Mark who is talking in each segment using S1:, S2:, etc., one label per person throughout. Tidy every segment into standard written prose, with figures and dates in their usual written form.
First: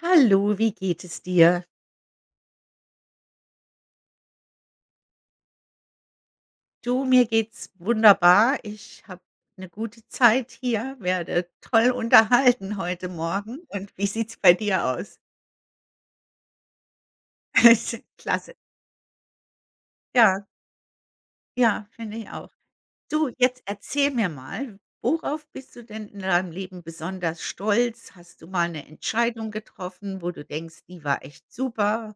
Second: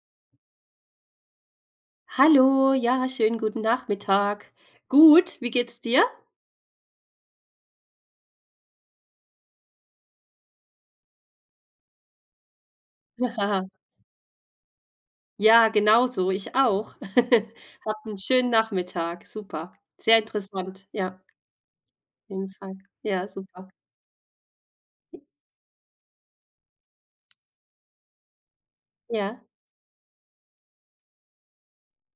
S1: Hallo, wie geht es dir?
S2: Hallo, ja, schönen guten Nachmittag. Gut, wie geht's dir?
S1: Du, mir geht's wunderbar. Ich habe eine gute Zeit hier, werde toll unterhalten heute Morgen. Und wie sieht's bei dir aus?
S2: Ja, genauso, ich auch. Habe 'n schönen
S1: Klasse.
S2: Nachmittag, super. Sehr
S1: Ja,
S2: interessant, ja, auf
S1: ja, finde ich auch.
S2: jeden Fall. Ja,
S1: Du, jetzt
S2: super.
S1: erzähl mir mal, worauf bist du denn in deinem Leben besonders stolz? Hast du mal eine
S2: Ja.
S1: Entscheidung getroffen, wo du denkst, die war echt super?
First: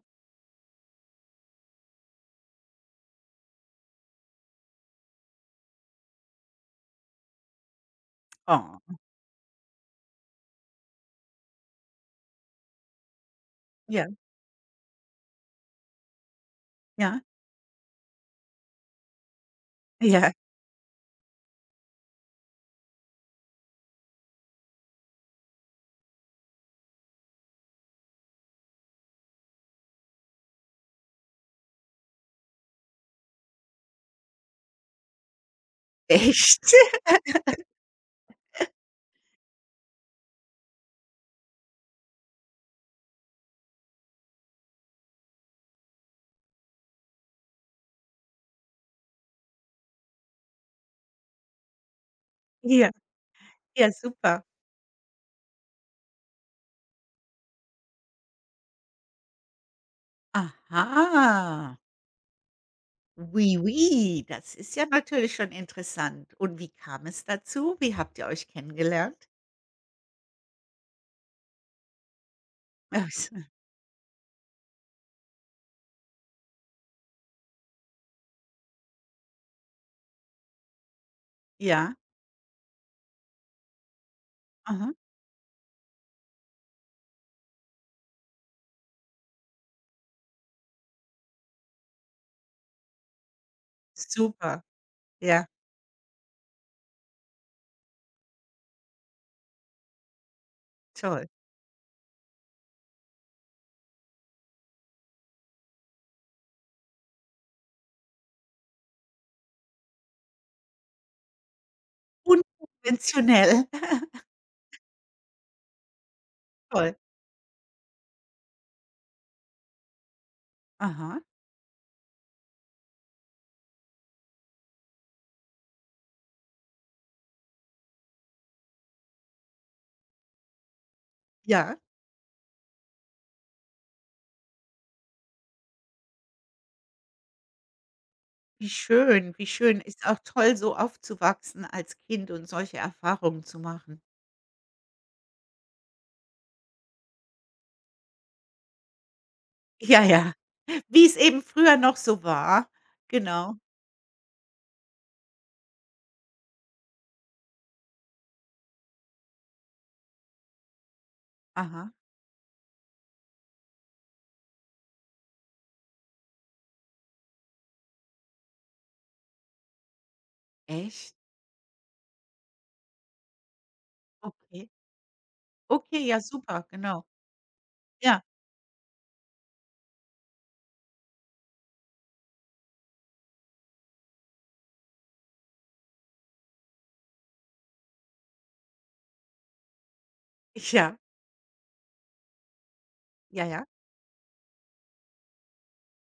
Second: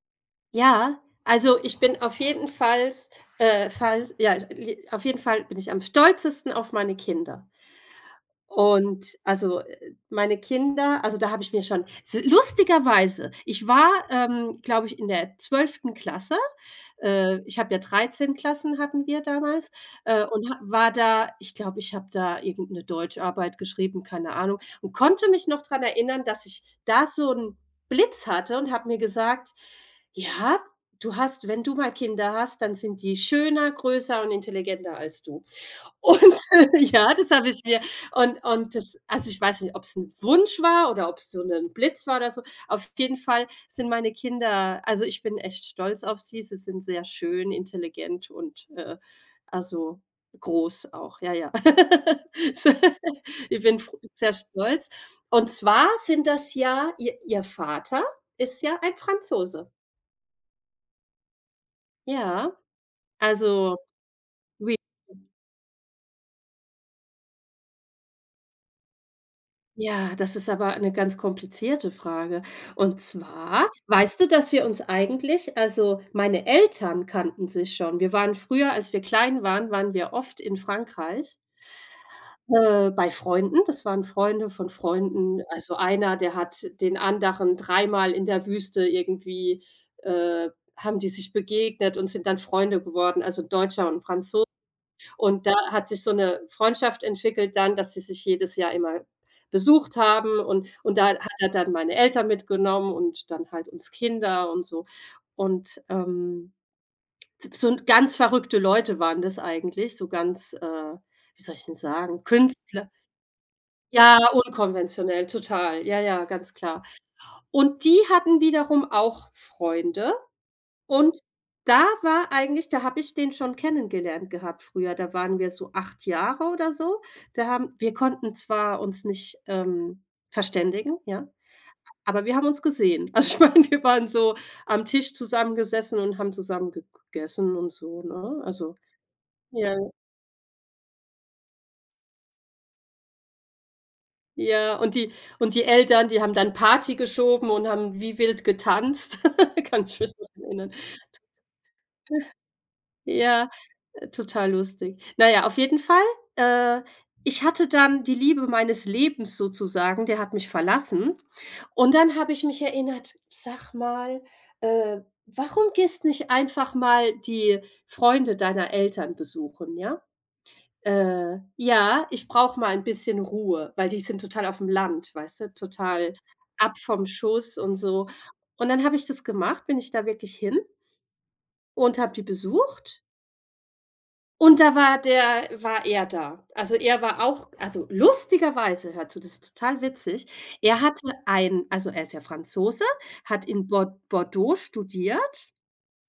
S2: Ja, also, ich bin auf jeden Fall, Falls ja, li auf jeden Fall bin ich am stolzesten auf meine Kinder.
S1: Oh,
S2: Und also, meine Kinder also, da habe ich mir schon s lustigerweise, ich war,
S1: ja,
S2: glaube ich, in der 12. Klasse.
S1: ja,
S2: Ich habe ja 13 Klassen hatten wir damals,
S1: ja.
S2: und ha war da ich glaube, ich habe da irgendeine Deutscharbeit geschrieben, keine Ahnung, und konnte mich noch dran erinnern, dass ich da so 'n Blitz hatte und habe mir gesagt: „Ja, du hast wenn du mal Kinder hast, dann sind die schöner, größer und intelligenter als du." Und
S1: Echt?
S2: ja, das habe ich mir und das also, ich weiß nicht, ob es ein Wunsch war oder ob es so ein Blitz war oder so. Auf jeden Fall sind meine Kinder also, ich bin echt stolz auf sie. Sie sind sehr schön, intelligent und, also, groß auch. Ja, ja. So,
S1: Ja,
S2: ich bin
S1: ja,
S2: fr sehr
S1: super.
S2: stolz. Und zwar sind das ja ihr Vater ist ja ein Franzose.
S1: Aha.
S2: Ja,
S1: Oui,
S2: also,
S1: oui, das ist
S2: oui.
S1: ja natürlich schon interessant. Und wie kam es dazu? Wie habt ihr euch kennengelernt?
S2: Ja, das ist aber eine ganz komplizierte Frage. Und
S1: Ach so,
S2: zwar, weißt du, dass wir uns eigentlich also, meine Eltern kannten sich schon. Wir waren früher, als wir klein waren, waren wir oft in Frankreich,
S1: ja,
S2: bei Freunden. Das waren Freunde von
S1: aha,
S2: Freunden. Also, einer, der hat den anderen dreimal in der Wüste irgendwie äh, haben die sich begegnet und sind dann Freunde geworden, also 'n Deutscher und 'n Franzose.
S1: super. Ja,
S2: Und da hat sich so eine Freundschaft entwickelt dann, dass sie sich jedes Jahr immer besucht haben und da
S1: toll.
S2: hat er dann meine Eltern mitgenommen und dann halt uns Kinder und so. Und, s so ganz verrückte Leute waren das eigentlich, so ganz, wie soll ich denn sagen, Künstler.
S1: Unkonventionell.
S2: Ja, unkonventionell, total. Ja, ja, ganz klar.
S1: Toll.
S2: Und die hatten wiederum auch Freunde und
S1: Aha,
S2: da war eigentlich da habe ich den schon kennengelernt gehabt früher. Da waren wir so 8 Jahre oder so. Da haben wir konnten zwar uns nicht, verständigen, ja,
S1: ja,
S2: aber wir haben uns gesehen. Also, ich meine, wir waren so am Tisch zusammengesessen und haben zusammen ge gegessen und so, ne?
S1: wie
S2: Also
S1: schön, wie
S2: ja,
S1: schön. Ist auch toll, so aufzuwachsen als Kind und solche Erfahrungen zu machen.
S2: ja, und die Eltern, die haben dann Party geschoben und haben wie wild getanzt. Kann ich
S1: Ja,
S2: mich noch
S1: ja,
S2: erinnern.
S1: wie es eben früher noch so war.
S2: Ja.
S1: Genau.
S2: Total lustig. Na ja, auf jeden Fall, äh, ich hatte dann die Liebe meines Lebens sozusagen, der hat mich verlassen.
S1: Aha,
S2: Und dann habe ich mich erinnert: „Sag mal, äh, warum gehst nicht einfach mal die Freunde deiner Eltern besuchen, ja?"
S1: echt?
S2: Ja, ich brauche mal ein bisschen Ruhe, weil die sind total auf dem
S1: Okay.
S2: Land, weißt du,
S1: Okay,
S2: total
S1: ja, super,
S2: ab
S1: genau.
S2: vom Schuss und so.
S1: Ja,
S2: Und dann habe ich das gemacht, bin ich da wirklich hin und habe die besucht und da war er da. Also, er war auch also, lustigerweise, hör zu, das ist total witzig. Er
S1: ja,
S2: hatte ein also, er ist ja Franzose,
S1: ja,
S2: hat
S1: ja.
S2: in Bordeaux studiert.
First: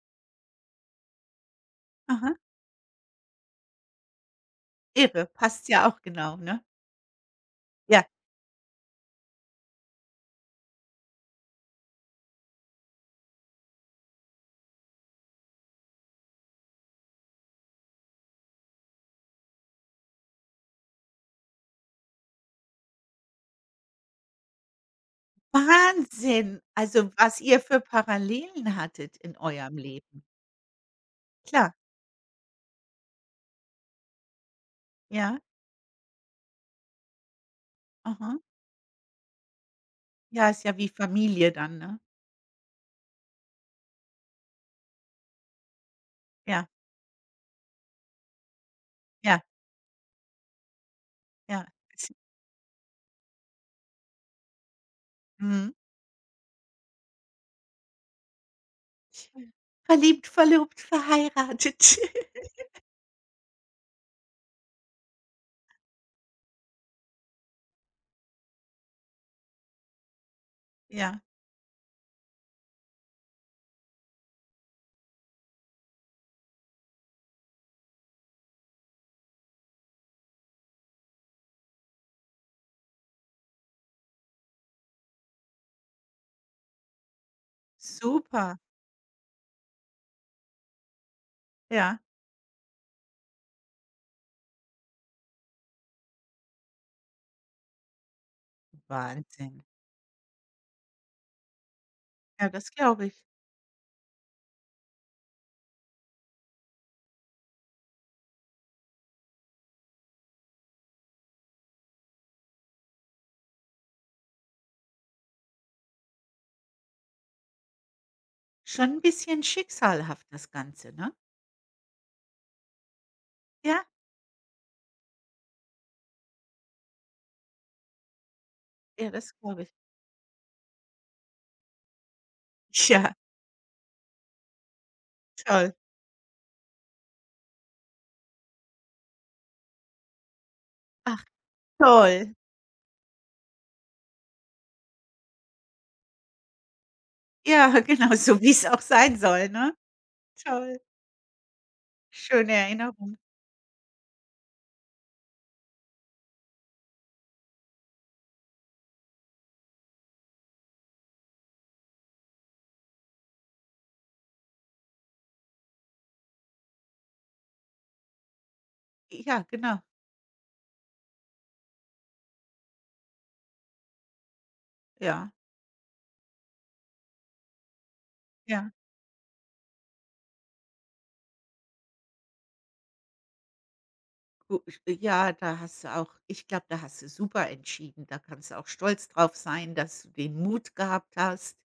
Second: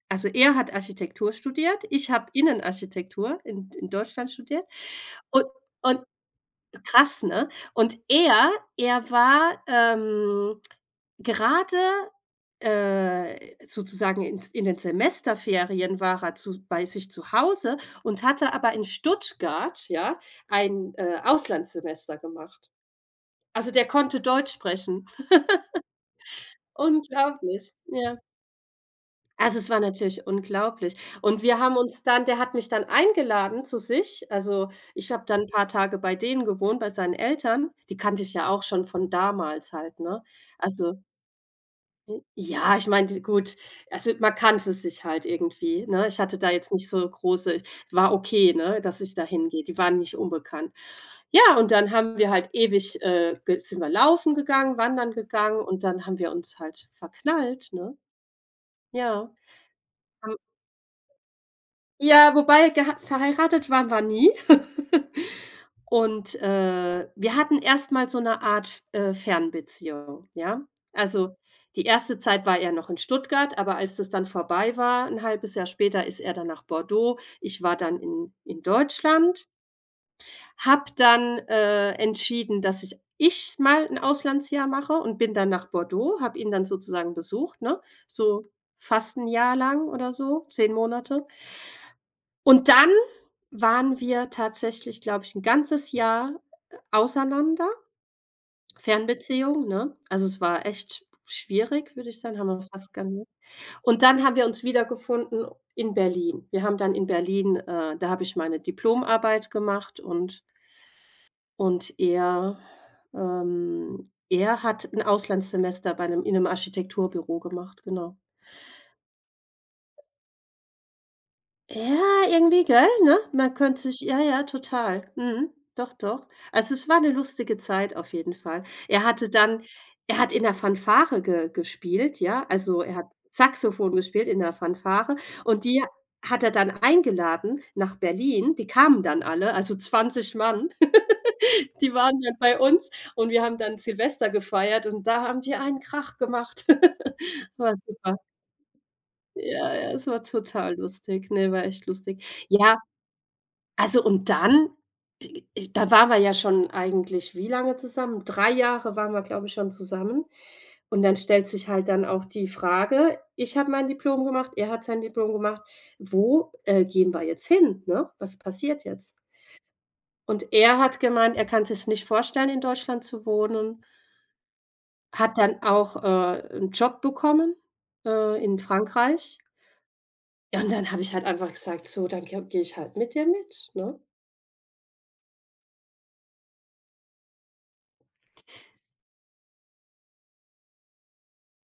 S2: Also, er hat Architektur studiert. Ich habe
S1: Aha.
S2: Innenarchitektur in Deutschland studiert.
S1: Irre,
S2: Und
S1: passt ja
S2: und
S1: auch genau, ne?
S2: krass, ne? Und
S1: Ja,
S2: er war, gerade, äh, sozusagen in den Semesterferien war er zu bei sich zu Hause und hatte aber in Stuttgart, ja, ein, Auslandssemester gemacht. Also, der konnte Deutsch sprechen.
S1: Wahnsinn, also was ihr
S2: Unglaublich,
S1: für
S2: ja.
S1: Parallelen hattet in
S2: Also, es
S1: eurem
S2: war
S1: Leben.
S2: natürlich unglaublich. Und wir
S1: Klar,
S2: haben uns dann der hat mich dann eingeladen zu sich. Also, ich habe
S1: ja,
S2: dann ein paar Tage bei denen gewohnt, bei seinen Eltern. Die kannte ich
S1: aha.
S2: ja auch schon von damals halt, ne?
S1: Ja, ist ja wie
S2: Also
S1: Familie dann, ne?
S2: ja, ich meine, gut, also, man kannte sich halt irgendwie, ne? Ich hatte da
S1: Ja,
S2: jetzt nicht so große war okay, ne, dass ich da
S1: ja,
S2: hingehe. Die waren nicht unbekannt. Ja,
S1: ja.
S2: und dann haben wir halt ewig, ge sind wir laufen gegangen, wandern
S1: Ist
S2: gegangen
S1: mhm.
S2: und dann haben wir uns halt verknallt, ne? Ja.
S1: Verliebt, verlobt, verheiratet.
S2: Ja, wobei geha verheiratet waren wir nie. Und, wir hatten erst mal so 'ne Art Fernbeziehung, ja?
S1: Ja,
S2: Also, die erste Zeit war er noch in Stuttgart, aber als das dann vorbei war, 'n halbes Jahr später, ist er dann nach Bordeaux. Ich war dann in Deutschland, habe dann, entschieden, dass ich mal 'n Auslandsjahr mache und bin dann nach Bordeaux, habe ihn dann sozusagen besucht, ne? So
S1: super.
S2: fast 'n Jahr lang oder so, 10 Monate.
S1: Ja,
S2: Und dann waren wir tatsächlich, glaube ich, 'n ganzes Jahr, auseinander,
S1: Wahnsinn.
S2: Fernbeziehung, ne? Also, es war echt schwierig, würde ich sagen,
S1: Ja,
S2: haben wir
S1: das
S2: fast
S1: glaube ich.
S2: und dann haben wir uns wiedergefunden in Berlin. Wir haben dann in Berlin da habe ich meine Diplomarbeit gemacht und er hat 'n Auslandssemester bei 'nem in 'nem Architekturbüro gemacht, genau.
S1: Schon 'n bisschen schicksalhaft das Ganze, ne?
S2: Ja, irgendwie, gell, ne? Man könnte
S1: Ja,
S2: sich ja, ja, total. Mhm. Doch, doch. Also, es war eine lustige Zeit auf jeden Fall. Er
S1: ja,
S2: hatte
S1: das glaube
S2: dann
S1: ich.
S2: er hat in der Fanfare ge gespielt, ja? Also, er hat
S1: Ja,
S2: Saxophon gespielt in der Fanfare und
S1: toll.
S2: die hat er dann eingeladen nach Berlin. Die kamen dann alle, also 20 Mann.
S1: Ach,
S2: Die waren
S1: toll.
S2: dann bei uns und wir haben dann Silvester gefeiert und da haben die einen Krach gemacht.
S1: Ja,
S2: War
S1: genau,
S2: super.
S1: so wie's auch sein soll, ne?
S2: Ja, ja, es war total
S1: Toll.
S2: lustig. Ne, war echt lustig.
S1: Schöne
S2: Ja.
S1: Erinnerung.
S2: Also und dann äh, da waren wir ja schon eigentlich wie lange zusammen? 3 Jahre waren wir, glaube ich, schon zusammen. Und dann stellt sich halt dann auch die Frage, ich habe mein Diplom gemacht, er hat sein Diplom gemacht. Wo, gehen wir jetzt hin, ne? Was passiert jetzt?
S1: Ja, genau.
S2: Und er hat gemeint, er kann sich's nicht vorstellen, in Deutschland zu wohnen,
S1: Ja,
S2: hat dann auch, 'n Job bekommen, in
S1: ja.
S2: Frankreich. Ja, und dann habe ich halt einfach gesagt: „So, dann gehe ich halt mit dir mit", ne?
S1: Gu Ja, da hast du auch, ich glaube, da hast du super entschieden. Da kannst du auch stolz drauf sein, dass du den Mut gehabt hast.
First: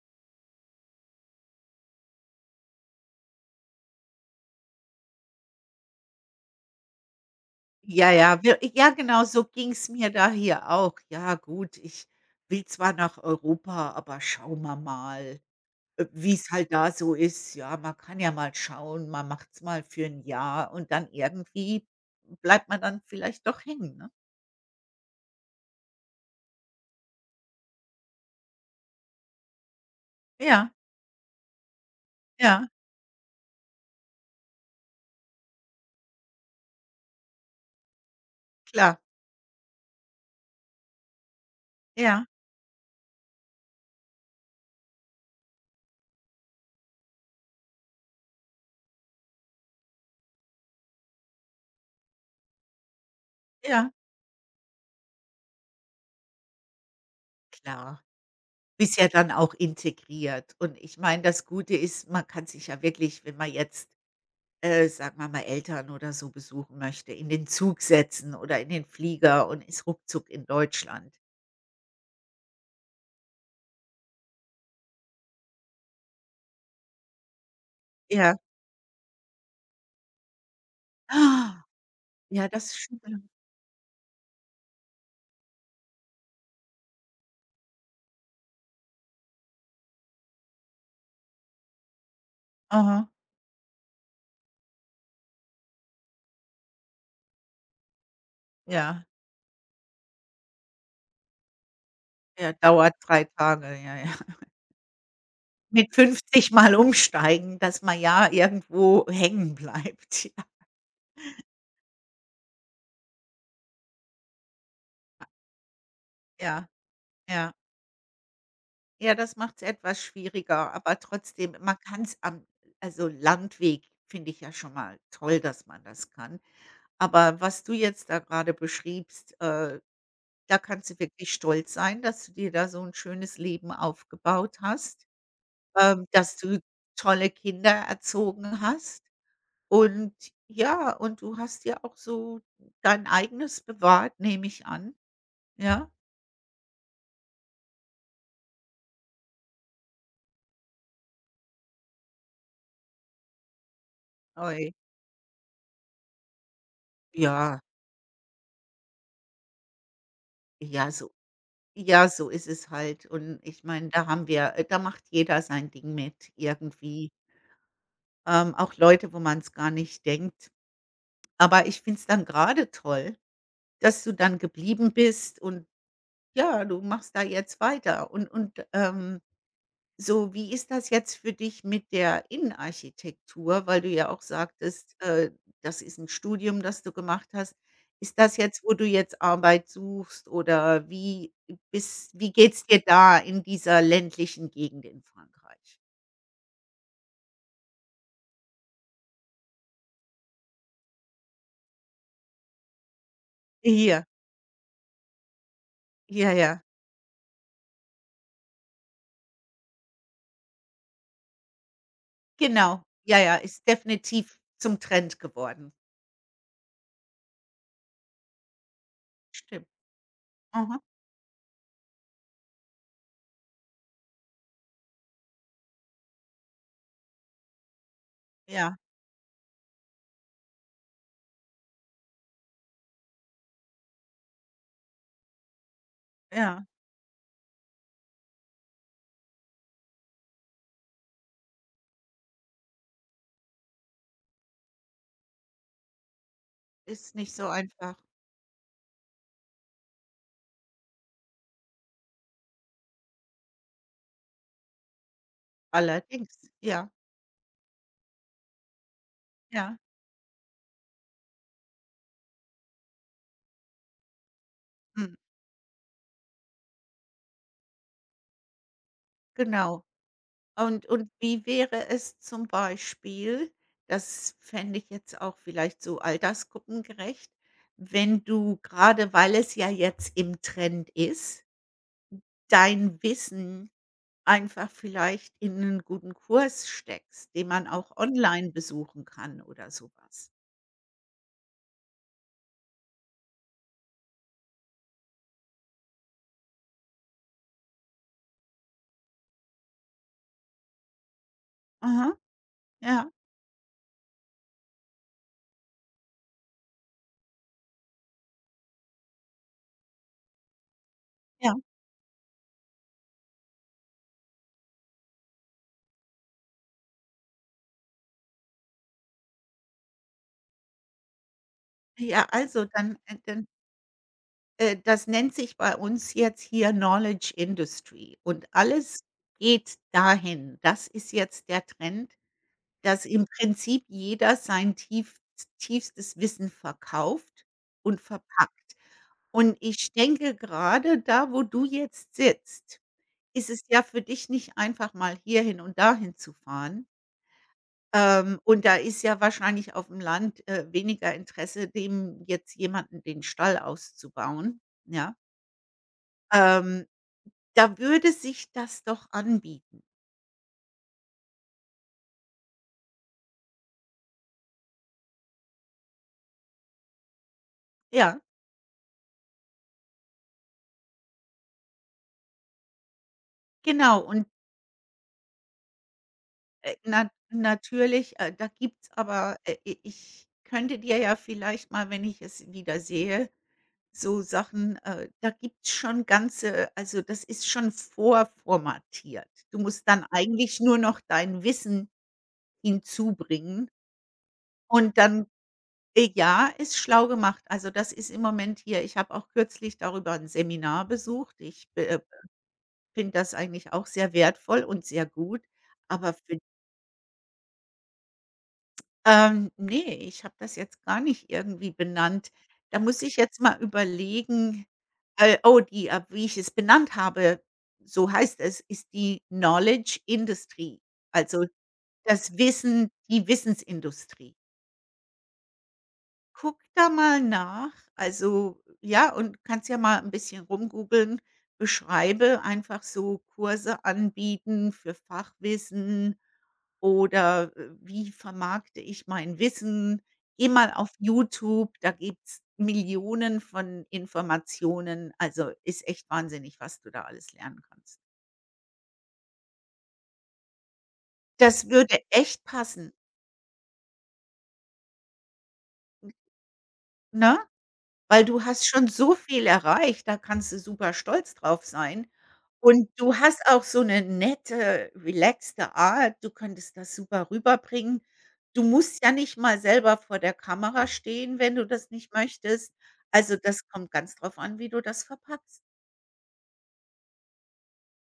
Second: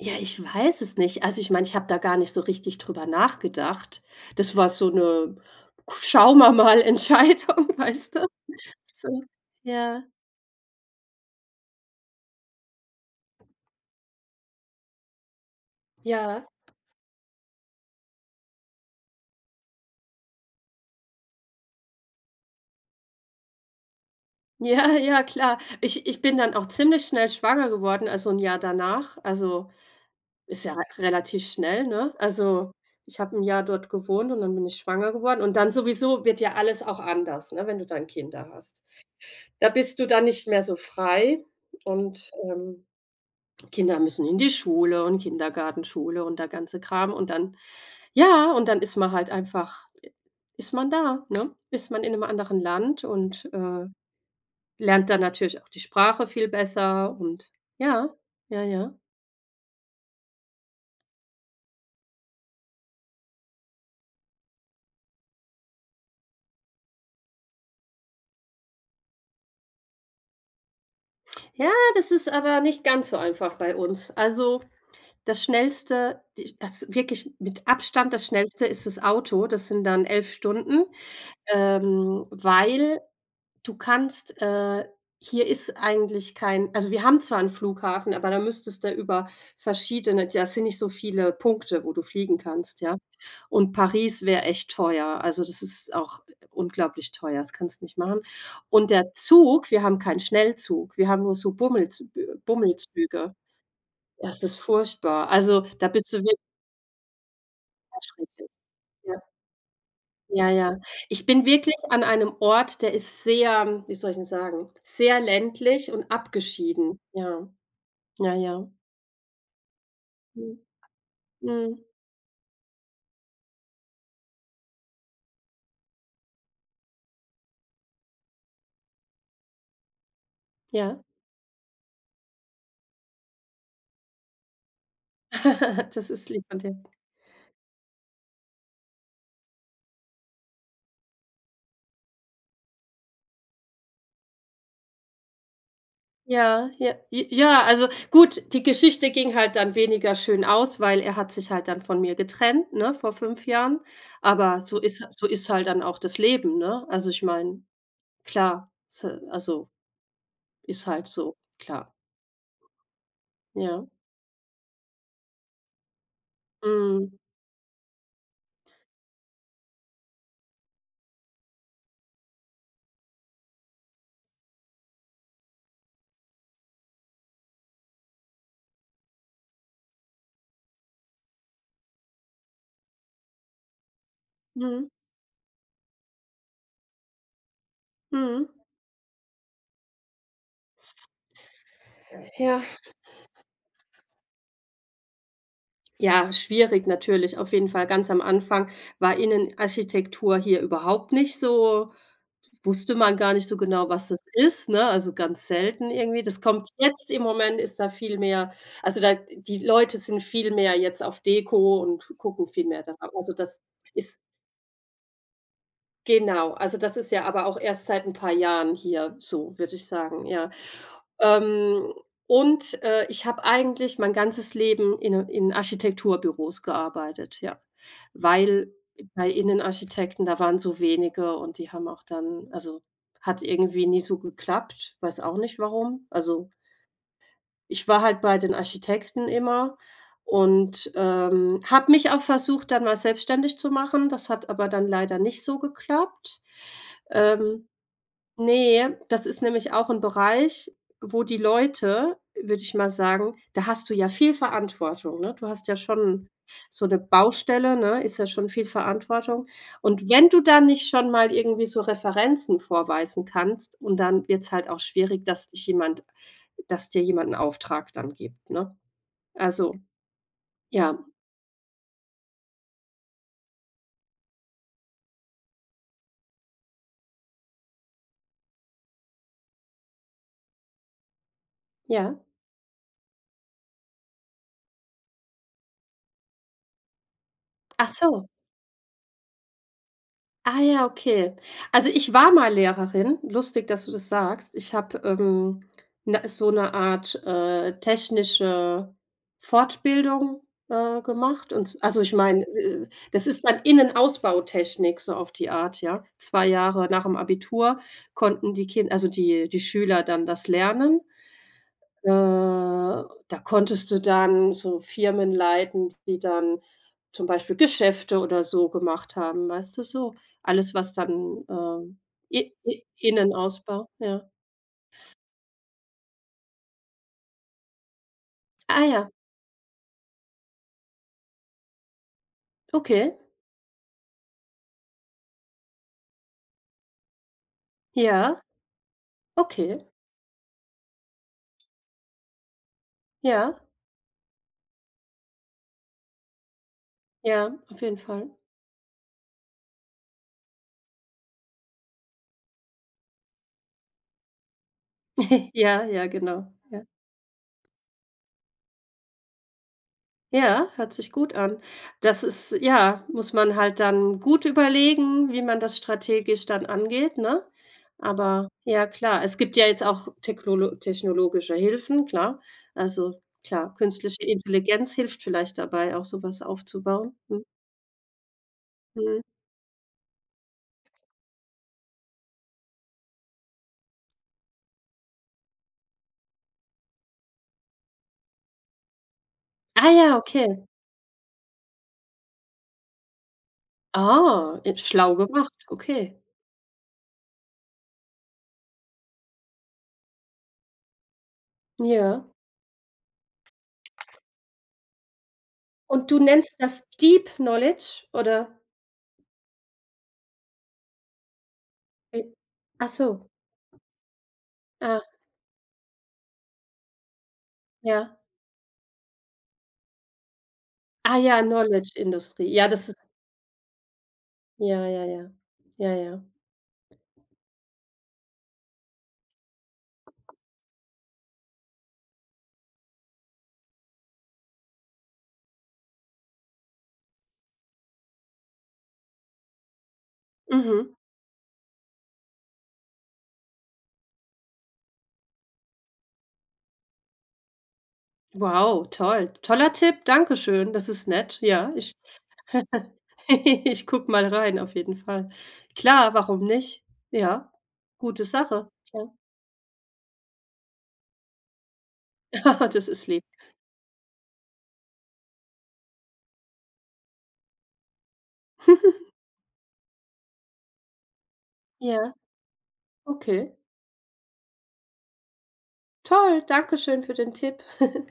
S2: Ja, ich weiß es nicht. Also, ich meine, ich habe da gar nicht so richtig drüber nachgedacht. Das war so 'ne schauen wir mal Entscheidung,
S1: Ja,
S2: weißt du?
S1: ja, wir ja
S2: So.
S1: genau, so ging's
S2: Ja,
S1: mir da hier auch. Ja gut, ich will zwar nach Europa, aber schauen wir mal, wie
S2: ja,
S1: es halt da so ist. Ja, man kann ja mal schauen, man macht's mal für ein Jahr und dann irgendwie bleibt man dann vielleicht doch hängen, ne?
S2: ja, ja, klar. Ich bin dann auch ziemlich schnell schwanger geworden, also 'n Jahr danach. Also, ist
S1: Ja,
S2: ja re relativ schnell, ne?
S1: ja,
S2: Also, ich habe 'n Jahr dort gewohnt und dann bin ich schwanger geworden und dann sowieso wird ja alles auch anders, ne, wenn du dann Kinder hast.
S1: klar.
S2: Da bist du dann nicht mehr so frei
S1: Ja.
S2: und, Kinder müssen in die Schule und Kindergartenschule und der ganze Kram und dann ja, und dann ist man halt einfach ist man da, ne? Ist man in einem anderen Land und,
S1: Ja,
S2: lernt dann natürlich auch die Sprache viel besser und
S1: klar.
S2: ja, ja, ja.
S1: Bist ja dann auch integriert. Und ich meine, das Gute ist, man kann sich ja wirklich, wenn man jetzt, sagen wir mal, Eltern oder so besuchen möchte, in den Zug setzen oder in den Flieger und ist ruckzuck in Deutschland.
S2: Ja, das ist aber nicht ganz so einfach bei uns. Also, das Schnellste, die das wirklich mit Abstand das
S1: Ja.
S2: Schnellste ist das Auto. Das sind dann 11 Stunden,
S1: Ah, ja, das ist schon
S2: weil
S1: lang.
S2: Du kannst hier ist eigentlich kein also wir haben zwar einen Flughafen, aber da müsstest du über verschiedene das sind nicht so viele Punkte, wo du fliegen kannst, ja?
S1: Aha,
S2: Und Paris wäre echt teuer. Also, das ist auch unglaublich teuer, das kannst du nicht machen. Und
S1: ja.
S2: der Zug wir haben keinen Schnellzug, wir haben nur so
S1: Ja, dauert 3
S2: Bummelzüge.
S1: Tage, ja, ja.
S2: Das ist furchtbar. Also, da
S1: Mit
S2: bist du wirklich
S1: 50 Mal umsteigen, dass man ja
S2: erschreckend.
S1: irgendwo
S2: Ja.
S1: hängen bleibt.
S2: Ja, ja. Ich bin wirklich an einem Ort, der ist sehr wie soll ich 'n sagen, sehr ländlich und
S1: Ja,
S2: abgeschieden.
S1: ja,
S2: Ja,
S1: ja.
S2: ja, ja.
S1: Ja, das macht es etwas
S2: Mhm,
S1: schwieriger, aber trotzdem, man
S2: mhm,
S1: kann es am also, Landweg finde ich ja schon mal toll, dass man das kann. Aber was du jetzt da gerade beschriebst, da kannst du
S2: ja.
S1: wirklich stolz sein, dass du dir da so ein schönes Leben aufgebaut hast,
S2: Das ist
S1: dass
S2: lieb von
S1: du
S2: dir.
S1: tolle Kinder erzogen hast. Und ja, und du hast ja auch so dein eigenes bewahrt, nehme ich an, ja?
S2: Ja, ja, j ja, also gut, die Geschichte ging halt dann weniger schön aus, weil er hat sich halt dann von mir getrennt, ne, vor 5 Jahren. Aber
S1: Oi,
S2: so ist halt dann auch das Leben, ne? Also, ich
S1: ja,
S2: meine, klar, s also, ist
S1: ja,
S2: halt
S1: so.
S2: so, klar.
S1: Ja, so ist es halt. Und ich
S2: Ja.
S1: meine, da haben wir da macht jeder sein Ding mit irgendwie.
S2: Mhm.
S1: Auch Leute, wo man es gar nicht denkt. Aber ich finde es dann gerade toll, dass du dann geblieben bist und ja, du machst da jetzt weiter, und. So, wie ist das jetzt für dich mit der Innenarchitektur, weil du ja auch
S2: Mhm.
S1: sagtest, das ist ein Studium, das du gemacht hast. Ist das
S2: Mhm.
S1: jetzt, wo du jetzt Arbeit suchst, oder wie
S2: Ja.
S1: geht's dir da in dieser ländlichen Gegend in Frankreich?
S2: Ja, schwierig natürlich, auf jeden Fall. Ganz am Anfang war Innenarchitektur hier überhaupt nicht so wusste man gar nicht so genau,
S1: Hier,
S2: was das ist, ne? Also, ganz selten irgendwie.
S1: ja,
S2: Das
S1: ja,
S2: kommt jetzt im Moment ist da viel mehr also, da die Leute sind viel mehr jetzt auf Deko und gucken viel
S1: genau.
S2: mehr darauf.
S1: Ja,
S2: Also,
S1: ja,
S2: das
S1: ist
S2: ist
S1: definitiv zum Trend geworden.
S2: genau, also das ist ja aber auch erst seit ein paar Jahren hier so,
S1: Stimmt.
S2: würde ich sagen, ja.
S1: Mhm.
S2: Ähm, und, ich habe eigentlich mein ganzes Leben in Architekturbüros gearbeitet, ja. Weil
S1: Ja,
S2: bei Innenarchitekten, da waren so wenige und die haben auch dann also, hat irgendwie nie so geklappt, weiß auch nicht warum. Also
S1: ja.
S2: ich war halt bei den Architekten immer und, habe mich auch versucht, dann mal selbstständig zu machen. Das hat aber dann leider nicht so geklappt.
S1: Ist nicht so
S2: Ähm
S1: einfach.
S2: Nee, das ist nämlich auch ein Bereich, wo die Leute, würde ich mal sagen da hast du ja viel Verantwortung, ne? Du hast ja schon
S1: Allerdings.
S2: so
S1: Ja,
S2: 'ne Baustelle, ne, ist ja schon viel Verantwortung.
S1: ja.
S2: Und wenn du da nicht schon mal irgendwie so Referenzen vorweisen kannst und dann wird's halt auch
S1: Mhm.
S2: schwierig, dass dir jemand 'n Auftrag dann gibt, ne? Also,
S1: Genau. Und
S2: ja,
S1: und wie wäre es zum Beispiel, das fände ich jetzt auch vielleicht so altersgruppengerecht, wenn du gerade, weil es ja jetzt im Trend ist,
S2: ja.
S1: dein Wissen einfach vielleicht in einen guten Kurs steckst, den man
S2: Ach
S1: auch
S2: so.
S1: online besuchen kann oder so was.
S2: Ah ja, okay. Also, ich war mal Lehrerin. Lustig, dass du das sagst. Ich habe, na so eine Art, technische Fortbildung, gemacht und z also,
S1: Aha,
S2: ich meine,
S1: ja,
S2: das ist dann Innenausbautechnik, so auf die Art, ja. 2 Jahre nach dem Abitur konnten die Kinder, also, die Schüler dann das lernen.
S1: ja.
S2: Da konntest du dann so Firmen leiten, die dann zum Beispiel Geschäfte oder so gemacht haben, weißt du, so? Alles, was dann,
S1: Ja,
S2: I
S1: also
S2: I
S1: dann äh, dann
S2: Innenausbau, ja.
S1: äh, das nennt sich bei uns jetzt hier Knowledge Industry und
S2: Ah
S1: alles
S2: ja,
S1: geht dahin. Das ist jetzt der Trend. Dass
S2: okay.
S1: im Prinzip jeder sein tiefstes Wissen verkauft und
S2: Ja,
S1: verpackt. Und
S2: okay.
S1: ich denke, gerade da, wo du jetzt sitzt, ist
S2: Ja,
S1: es ja für dich nicht einfach, mal hierhin und dahin zu fahren.
S2: ja, auf jeden Fall.
S1: Und da ist ja wahrscheinlich auf dem Land weniger Interesse, dem jetzt jemanden den Stall auszubauen, ja?
S2: Ja, ja, genau, ja.
S1: Ähm, Da würde sich das doch anbieten.
S2: Ja, hört sich gut an. Das ist ja, muss man halt dann gut überlegen, wie man das strategisch dann angeht, ne?
S1: Ja,
S2: Aber ja, klar, es gibt ja jetzt auch technologische Hilfen, klar. Also, klar,
S1: genau.
S2: künstliche
S1: Und
S2: Intelligenz hilft vielleicht dabei, auch sowas
S1: Na
S2: aufzubauen. Mhm.
S1: natürlich, da gibt's
S2: Mhm.
S1: aber i ich könnte dir ja vielleicht mal, wenn ich es wieder sehe, so Sachen, da gibt's schon ganze, also, das ist schon vorformatiert. Du musst
S2: Ah
S1: dann
S2: ja,
S1: eigentlich
S2: okay.
S1: nur noch dein Wissen hinzubringen
S2: Ah,
S1: und
S2: schlau
S1: dann,
S2: gemacht, okay.
S1: ja, ist schlau gemacht. Also, das ist im Moment hier, ich habe auch kürzlich darüber ein Seminar besucht. Ich
S2: Ja.
S1: finde das eigentlich auch sehr wertvoll und sehr gut,
S2: Und
S1: aber
S2: du
S1: für
S2: nennst das Deep Knowledge oder
S1: Ne, ich habe das jetzt gar nicht irgendwie
S2: wie?
S1: benannt. Da
S2: Ach
S1: muss ich
S2: so,
S1: jetzt mal überlegen,
S2: ah,
S1: oh, die wie ich es benannt habe, so
S2: ja.
S1: heißt es, ist die Knowledge Industry,
S2: Ah ja,
S1: also
S2: Knowledge
S1: das
S2: Industrie. Ja, das
S1: Wissen,
S2: ist
S1: die Wissensindustrie.
S2: ja, ja, ja. Ja, ja.
S1: Guck da mal nach. Also, ja, und kannst ja mal ein bisschen rumgoogeln. Beschreibe einfach, so Kurse anbieten für Fachwissen oder wie vermarkte ich mein Wissen? Geh mal auf
S2: Mhm.
S1: YouTube, da gibt's Millionen von Informationen. Also, ist echt wahnsinnig, was du da alles lernen kannst.
S2: Wow, toll. Toller Tipp, danke schön. Das ist nett.
S1: Das
S2: Ja, ich
S1: würde echt passen,
S2: ich guck mal rein auf jeden Fall. Klar, warum nicht?
S1: ne?
S2: Ja, gute
S1: Weil du hast
S2: Sache.
S1: schon
S2: Ja,
S1: so viel erreicht, da kannst du super stolz drauf sein.
S2: das
S1: Und
S2: ist
S1: du
S2: lieb.
S1: hast auch so 'ne nette, relaxte Art. Du könntest das super rüberbringen. Du musst ja nicht mal selber vor der Kamera stehen, wenn du das nicht
S2: Ja,
S1: möchtest. Also,
S2: okay.
S1: das kommt ganz drauf an, wie du das verpackst.
S2: Toll, danke schön für den Tipp.